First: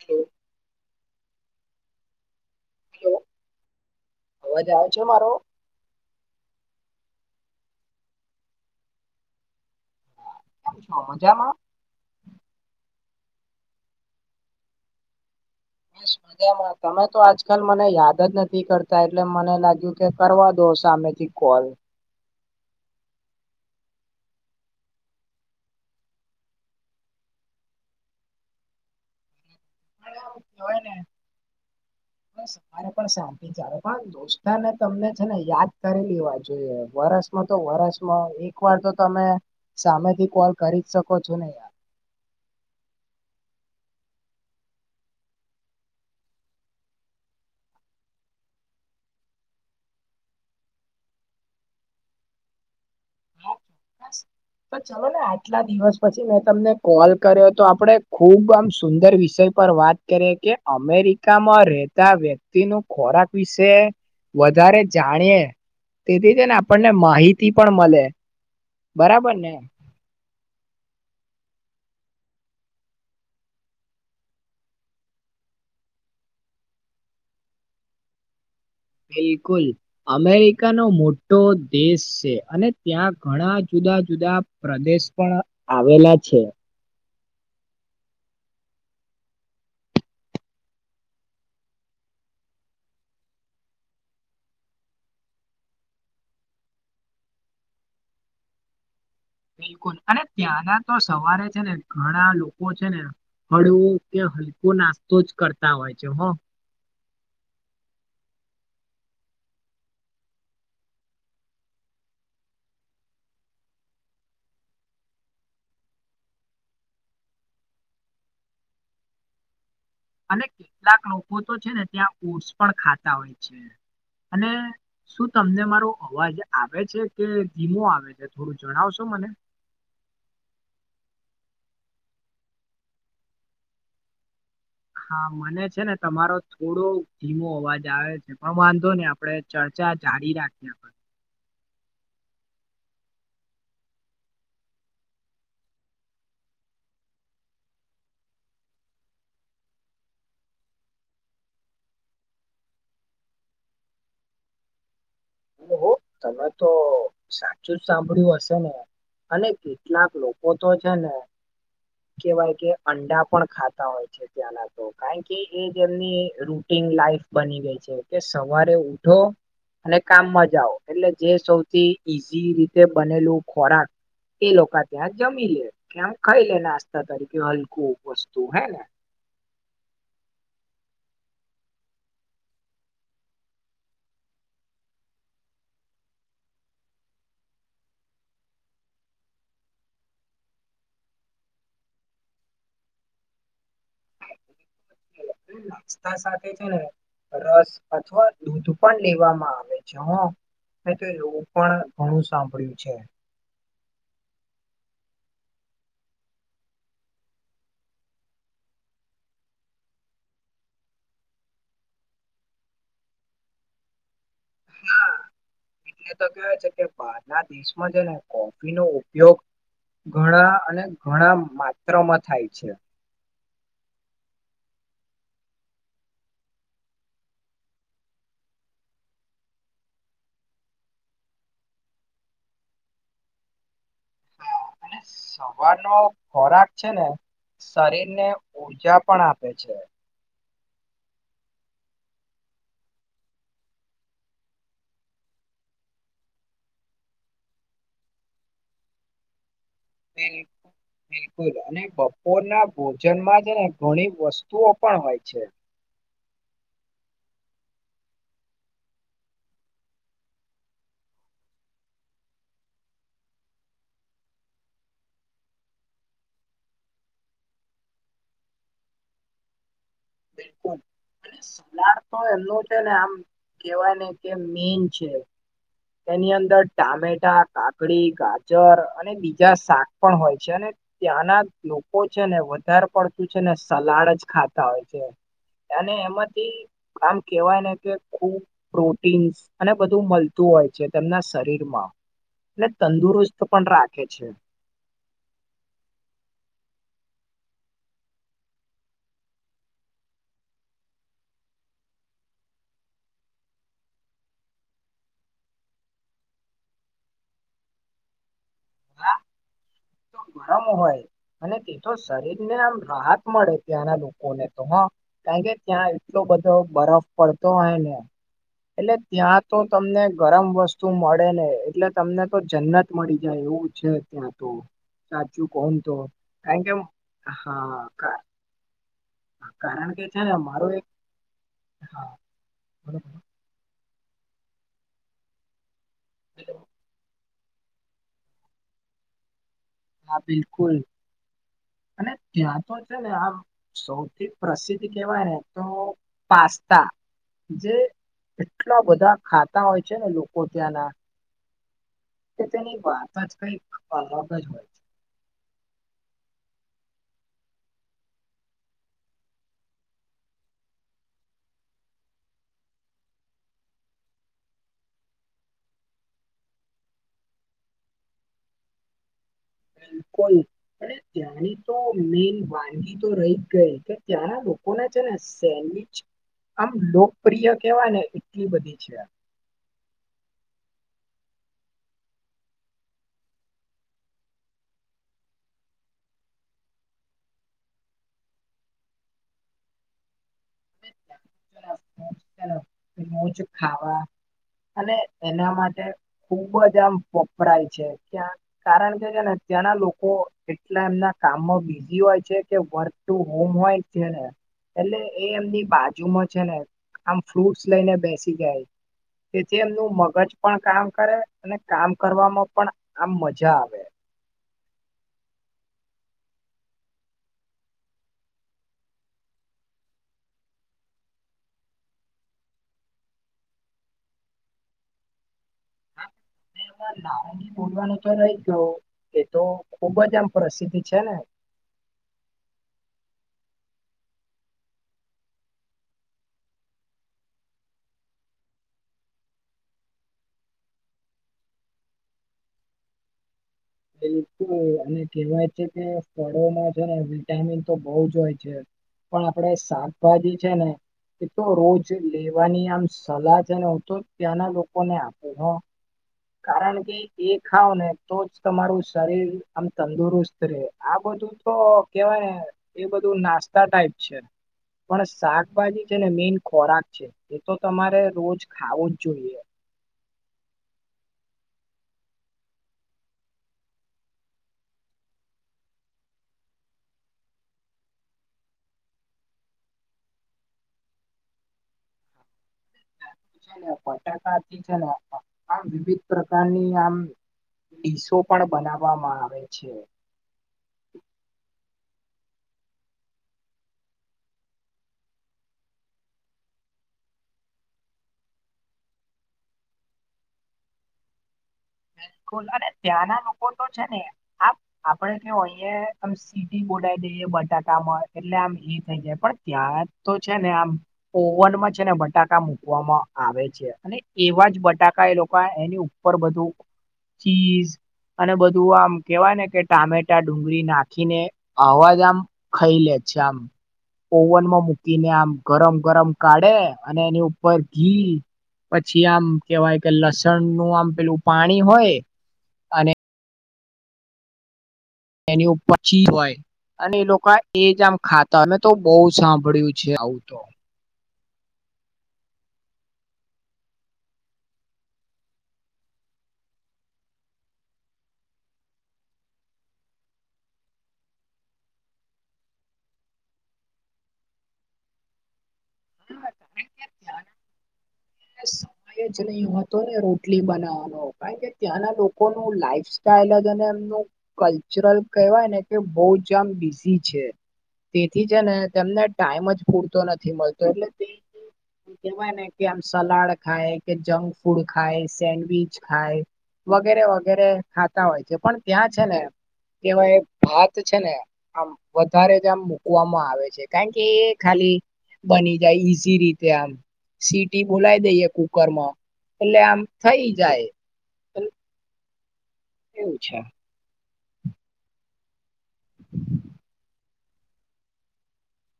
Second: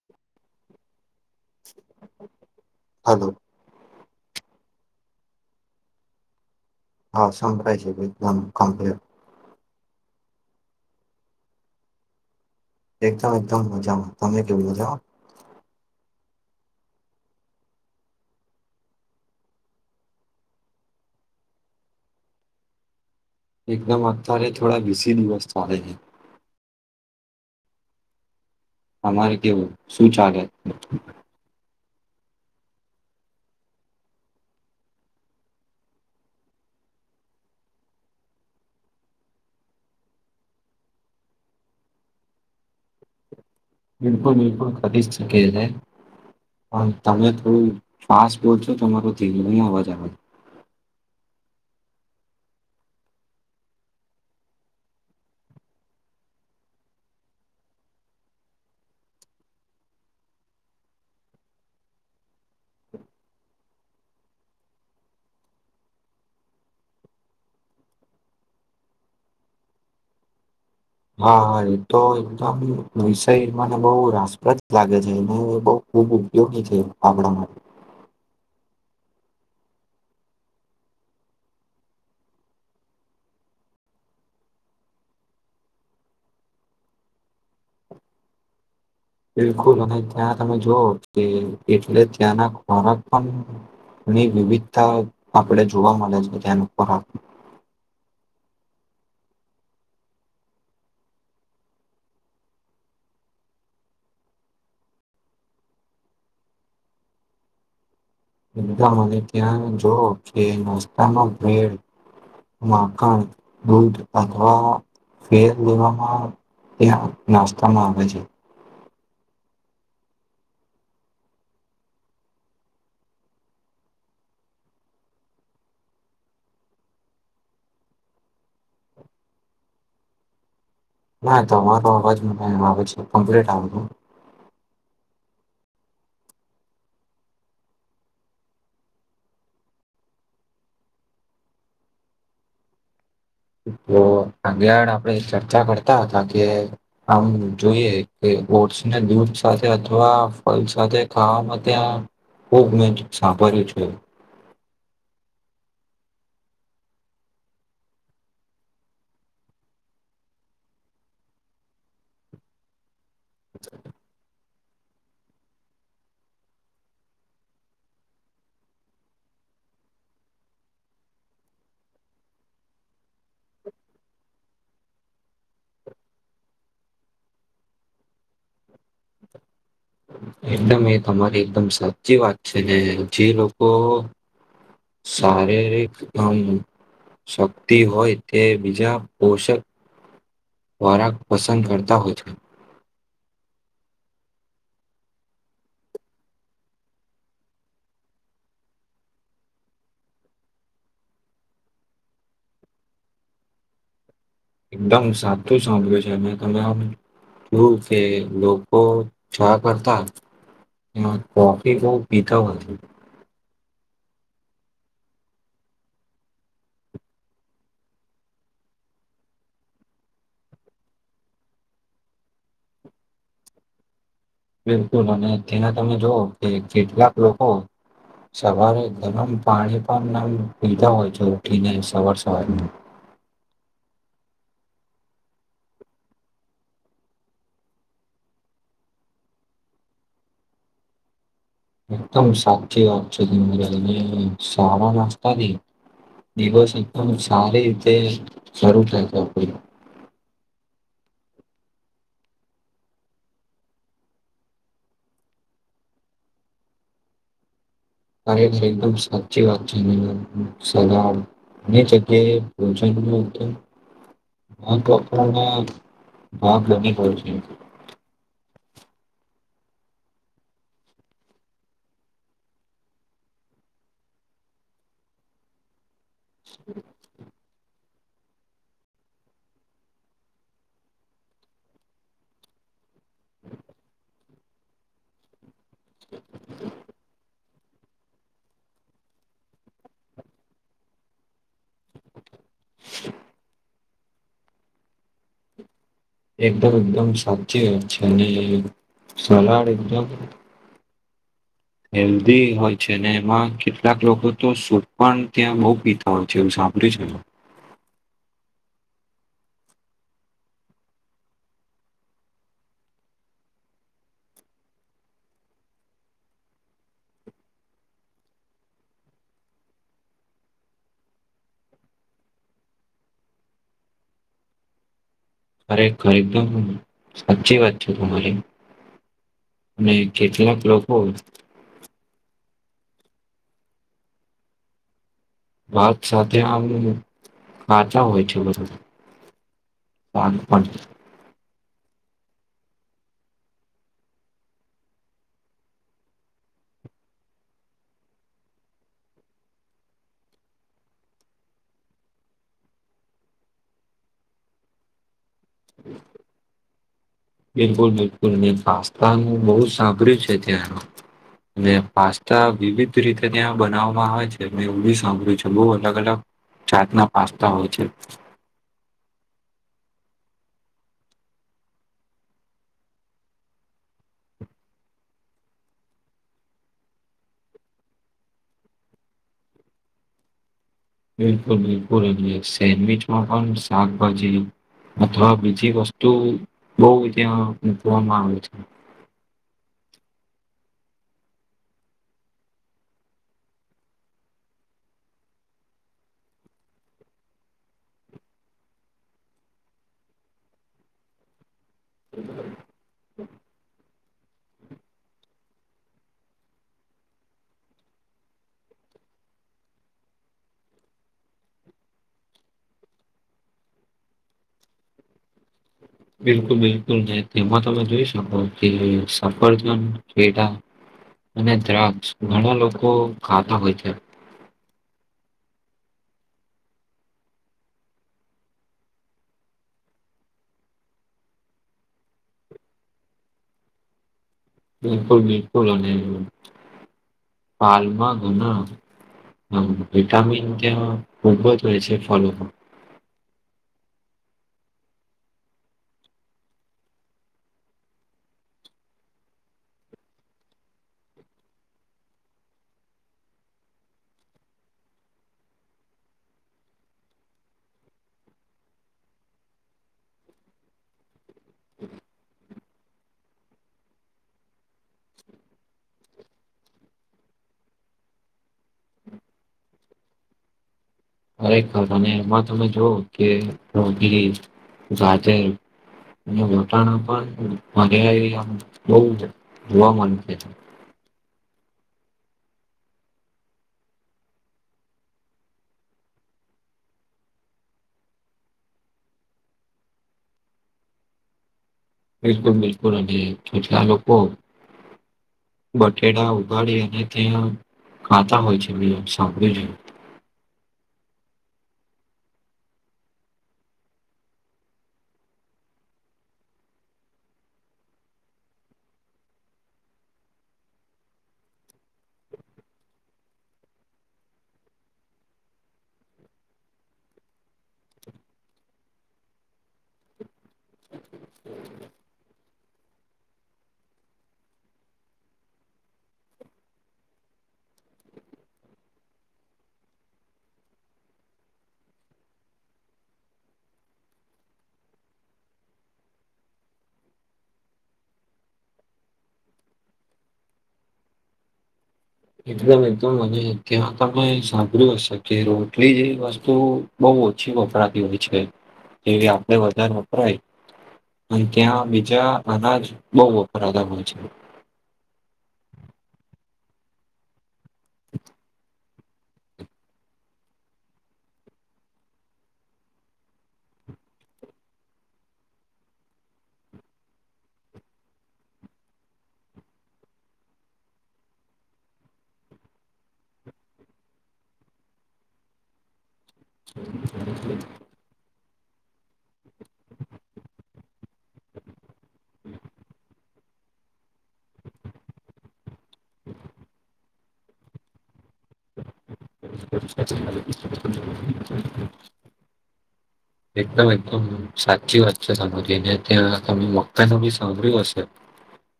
Hello. Hello. જે મારો હા, સંભળાય છે. ભઈ [unintelligible] કેમ છો મજામાં એકદમ એકદમ મજામાં. તમે કેવુ મજામાં? બસ મજામાં. તમે તો આજકાલ મને યાદ જ નથી કરતા, એટલે મને લાગ્યું કે કરવા દો સા સામેથી કોલ એકદમ અતારે થોડા વીસી દિવસ ચાલે છે. અમારે કેવું શું ચાલે? કવાય ને બસ મને પણ શાંતિ ચાલે પણ દોસ્તારને તમને છે ને યાદ કરી લેવા જોઈએ વરસ તો વર્ષમાં એક વાર તો તમે સામેથી કોલ કરી જ શકો છો ને યાર. બિલકુલ, બિલકુલ ખરીદ શકે છે. પણ તમે થોડું ફાસ્ટ બોલ છો. તમારો ધીરો નઈ અવાજ આવે? બસ તો ચલો ને આટલા દિવસ પછી મેં તમને કોલ કર્યો તો, આપડે ખુબ આમ સુંદર વિષય પર વાત કરીએ કે અમેરિકામાં રેહતા વ્યક્તિનો ખોરાક વિશે વધારે જાણીએ, તેથી છે ન આપણને માહિતી પણ મલે. બરાબર ને. હા હા એતો એકદમ વિષય મને બહ રાસપ્રદ લાગે છે અને બવ ખૂબ ઉપયોગી થયો, પાંગડામાં બિલકુલ. અમેરિકાનો મોટો દેશ છે, અને ત્યાં ઘણા જુદ જુદા જુદા પ્રદેશ પણ આવેલા છે. બિલકુલ અને ત્યાં તમે જોઓ કે એટલે ત્યાંના ખોરાક પણ ની વિવિધતા આપણેે જોવા મળે છે ધ્યાન ઉપર આપ [inaudible] બિલકુલ અને ત્યાંના તો સવારે છે ને, ઘણા લોકો છે ને હળવો કે હલકો નાસ્તો જ કરતા હોય છે હો. એકદમ અને ત્યાં જોવો કે નસ્તામાં ભીડ માકણ, દૂધ અથવા ફેર લેવામાં ત્યાં નાસ્તામાં આવે છે. અને કેટલાક લોકો તો છે ને ત્યાં ઓટ્સ પણ ખાતા હોય છે. અને શું તમને મારો અવાજ આવે છે કે ધીમો આવે છે થોડું જણાવશો મને ના, તમારો અવાજ મને આવે છે કમ્પ્લીટ આવ્યો. હા મને છે ને તમારો થોડો ધીમો અવાજ આવે છે પણ વાંધો નને આપડે ચર્ચા જાડી રાખીએ આપડન. તો આગેળ આપડે ચર્ચા કરતા હતા કે આમ જોઈએ કે ઓટ્સને દૂધ સાથે અથવા ફલ સાથે ખાવામાં ત્યાં ખૂબ મેં જ સાંભળ્યું છે, હ તમે તો સાચું જ સાંભળ્યું હશે ને. અને કેટલાક લોકો તો છે ને, કેવાય કે અંડા પણ ખાતા હોય છે ત્યાંના તો કારણ કે એજ એમની રૂટીન લાઈફ બની ગઈ છે કે સવારે ઉઠો અને કામમાં જાવ એટલે જે સૌથી ઈઝી રીતે બનેલું ખોરાક એ લોકો ત્યાં જમી લે કે આમ ખાઈ લે નાસ્તા તરીકે હલકું વસ્તુ હે ને [inaudible] એકદમ એ તમારી એકદમ સાચી વાત છે ને જે લોકો શારીરિક કામ શક્તિ હોય તે બીજા પોષક ખોરાક પસંદ કરતા હો છે નાસ્તા સાથે છે ને રસ અથવા દૂધ પણ લેવામાં આવે છે હો અ તો એવું પણ ઘણું સાંભળ્યું છે એકદમ સાચું સાંભળ્યું છે મે તમે શું કે લોકો ચા કરતા એમાં કોફી બહ પીતા હોય હા એટલે તો કેવા છે કે બારના દેશમાં છે ને કોફી નો ઉપયોગ ઘણા અને ઘણા માત્રમાં થાય છે બિલકુલ અને ત્યાં તમે જોવ કે કેટલાક લોકો સવારે ગરમ પાણી પણ નામ પીધા હોય છે ઉઠીને સવાર સવારમાં [inaudible] અને સવારનો ખોરાક છે ને શરીરને ઉર્જા પણ આપે છે એકદમ સાચી વાત છેને સારા નસ્તાથી દિવસ એકદમ સારી રીતે શરૂુ થાય છે આપનો [inaudible] બિલકુલ અને બપોરના ભોજનમાં છે ને ઘણી વસ્તુઓ પણ હોય છે, અરે તે એકદમ સાચી વાત છે સદાળ ની જગ્યાએ ભોજન ન મહત્વપૂર્ણ ભાગ બની ગયો છે બિલકુલ એટ સલાડ તો એમનો છે ને આમ કેહેવાય ને કે મેન છે તેની અંદર ટામેટા કા કાકડી ગાજર અને બીજા શાક પણ હોય છે અને ત્યાંના લોકો છે ને વધાર પડતો એ છે ને સલાડ જ ખાતા હોય છે અને એમાંથી આમ કેવાયને ખુબજ પ્રોટીન અને બધું મળતું હોય છે, તેમના શરીર તંદુરસ્ત પણ રાખે છે, એકદમ એકદમ સાચી વાત છે અને સલાળ એકદમ હેલ્ધી હોય છે, અને એમાં કેટલાક લોકો તો સૂપ પણ ત્યાં બઉ પીતા હોય છે, એવું સા [unintelligible] [unintelligible] તો ગરામ હોય અને તે તો શરીર ને આમ રાહત મળે ત્યાંના લોકોને તો હો કારણ કે ત્યાં એટલો બધો બરફ પડતો હોય ને એટલે ત્યાં તો તમને ગરમ વસ્તુ મળે ને એટલે તમને તો જન્નત મળી જાય, એવું છે ત્યાં તો સાચું કોણ તો ખરેખર એકદમ થાય કેમ સાચી વાત છે હા તમારી કારણ અને કે છે ને, કેટલાક મારો એક લોકો હા બબ વાત સાથે આમ ખાચા હોય છે, બધા હા, બિલકુલ અને ત્યાં તો છે ને આ સૌથી પ્રસિદ્ધ કહેવાય ને તો પાસ્તા જે એટલા બધા ખાતા હોય છે ને લોકો ત્યાંના કે તેની વાત જ કઈક અલગ જ હોય છે [inaudible] બિલકુલ બિલકુલ મેં પાસ્તાનું બહુ સાંભળ્યું છે ત્યાંનું અને પાસ્તા વિવિધ રીતે ત્યાં બનાવવામાં આવે છે એવું બી સાંભળ્યું છે બહુ અલગ અલગ જાાતના પાસ્તા હોય છે [inaudible] કોઈ અને ત્યાંની તો મેન વાનગી તો રહી જ ગઈ કે ત્યાંના લોકોને છે ને સેન્ડવીચ આમ લોકપ્રિય કેવા ને એટલી બધી છે [inaudible] બિલકુલ બિલકુલ સેન્ડવીચમાં પણ શાકભાજી અથવા બીજી વસ્તુ બહુ ત્યાં મૂકવામાં આવે છે [inaudible] જે ખાવા અને એના માટે ખુબ જ આમ વપરાય છે ક્યાં કારણ કે છે ને ત્યાંના લોકો એટલા એમના કામમાં બી સિ હોય છે કે વર્ક ટુ હોમ હોય છેને એટલે એ એમની બાજુમાં છે ને આમ ફ્રૂટસ લઈને બેસી જાય તેથી એમનું મગજ પણ કામ કરે અને કામ કરવામાં પણ આમ મજા આવે [inaudible] બિલકુલ બિલકુલ નહી તેમાં તમે જોઈ શકો કે સફરજન કેડા અને દ્રાક્ષ ઘણા લોકો ખાતા હોય છે હા એમાં નાંરગી બોલવાનું રહી ગયુ એ તો ખુબ જ આમ પ્રસિદ્ધ છે ને [inaudible] બિલકુલ બિલકુલ અને હાલમાં ગુ ના હ વિટામિન ત્યાં ખુબ જ હોય છે ફલો મા એ તો અને કહેવાય છે કે ફળોમાં છે ને વિટામિન તો બહુ જ હોય છે પણ આપડે શાકભાજી છે ને એ તો રોજ લેવાની આમ સલાહ છે ને હું તો ત્યાંના લોકોને આપું હ કારણ કે એ ખાાવ ને તો જ તમારું શરીર આમ તંદુરસ્ત રહે આ બધું તો કેવાય એ બધું નાસ્ સસ્તા ટાઈપ છે પણ શાકભાજી છે ને મેન ખોરાક છે એ તો તમારે રોજ ખાવું જ જોઈએ ખરેખર અને એમાં તમે જો કે રોટલી ગાજર અને વટાણા પણ વઘારે બહુ જોવા મળશે ને બટાકાથી છેને આમ વિવિધ પ્રકારની આમ ડીસો પણ બનાવવામાં આવે છે બિલકુલ બિલકુલ અને કેટલાક લોકો બટેડા ઉગાડી અને ત્યાં ખાતા હોય છે મે એમ સાંભળ્યું છે [inaudible] [inaudible] બોલ અને ત્યાં ના લોકો તો છે ને આપ આપડે કેવો અહી સીટી બોડા દઈએ બટાકામાં એટલે આમ ઈ થઈ જાય પણ ત્યાં તો છે ને આમ ઓવનમાં છે ને બટાકા મુકવામાં આવે છે અને એવા જ બટાકા એ લોકો એની ઉપર બધું ચીઝ અને બધું આમ કેવાય ને કે ટામેટા ડુંગળી નાખીને અવાજ આમ ખઈ લે જામ ઓવનમાં મૂકીને આમ ગરમ ગરમ કાઢે અને એની ઉપર ઘી પછી આમ કેવાય કે લસણ નું આમ પેલું પાણી હોય અને એની ઉપર પછી હોય અને એ લોકો એજ આમ ખાતા અમે તો બહુ સાંભળ્યું છે આવું તો એકદમ એકદમ મને ત્યાં તમે સાંભળ્યું હશે કે રોટલી જેવી વસ્તુ બઉ બ ઓછી વપરાતી હોય છે જેવી આપડે વધારે વપરાય અને ત્યાં બીજા અનાજ બોહ વપરાતા હોય છે [inaudible] સમય જ નહી હતો ને રોટલી બનાવાનો કારણ કે ત્યાંના લોકો ન લાઈફ સાઈલ ફસ્ટાઈલ એમનું કલ્ચરલ કવાય ને કે બોહ જ આમ બિઝી છે તેથી છે ને તેમને ટાઈમ જ પૂરતો નથી મળતો એટલે તે કેહેવાય ને કે આમ સલાડ ખાય કે જંક ફૂડ ખાય સેન્ડવીચ ખાય વગેરે વગેરે ખાતા હોય છે પણ ત્યાં જ છે ને કેવાઈ ભાત છે ને આમ વધારે જ આમ મુકવામાં આવે છે કારણ એ ખાલી બની જાય ઈઝી રીતે આમ સીટી બોલાય દઈએ. કુકરમાં એટલે આમ થઈ જાય [inaudible] એવું છે એકદમ એક સાચી વાત છે સાજીને ત્યાં તમે મકાન બી સાંભળ્યું હશે.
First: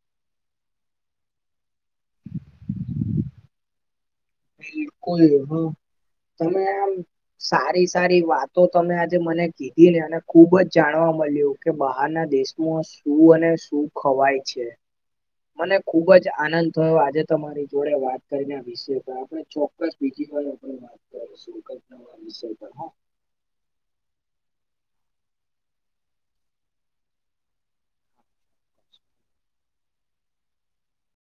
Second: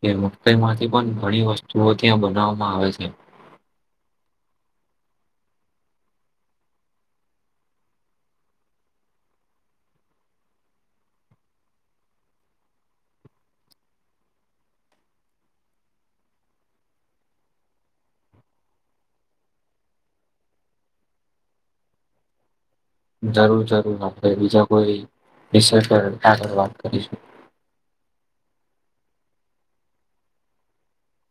કે મઈ માંથી પણ ઘણી વસ્તુઓ ત્યાં બનાવવામાં આવે છે. એ કોઈ હ. તમે આમ સારી સારી વાતો તમે આજે મને કીધી ને અને ખુબ જ જાણવા મળ્યું કે બહારના દેશમાં શું અને શું ખવાય છે. મને ખુબ જ આનંદ થયો આજે તમારી જોડે વાત કરીને વિશે ચોક્કસ બીજી હોય આપ વાત કર શ વિષ જરૂર જરૂર આપણે બીજા કોઈ વિષ કર આગળ વાત કરીશું. હ.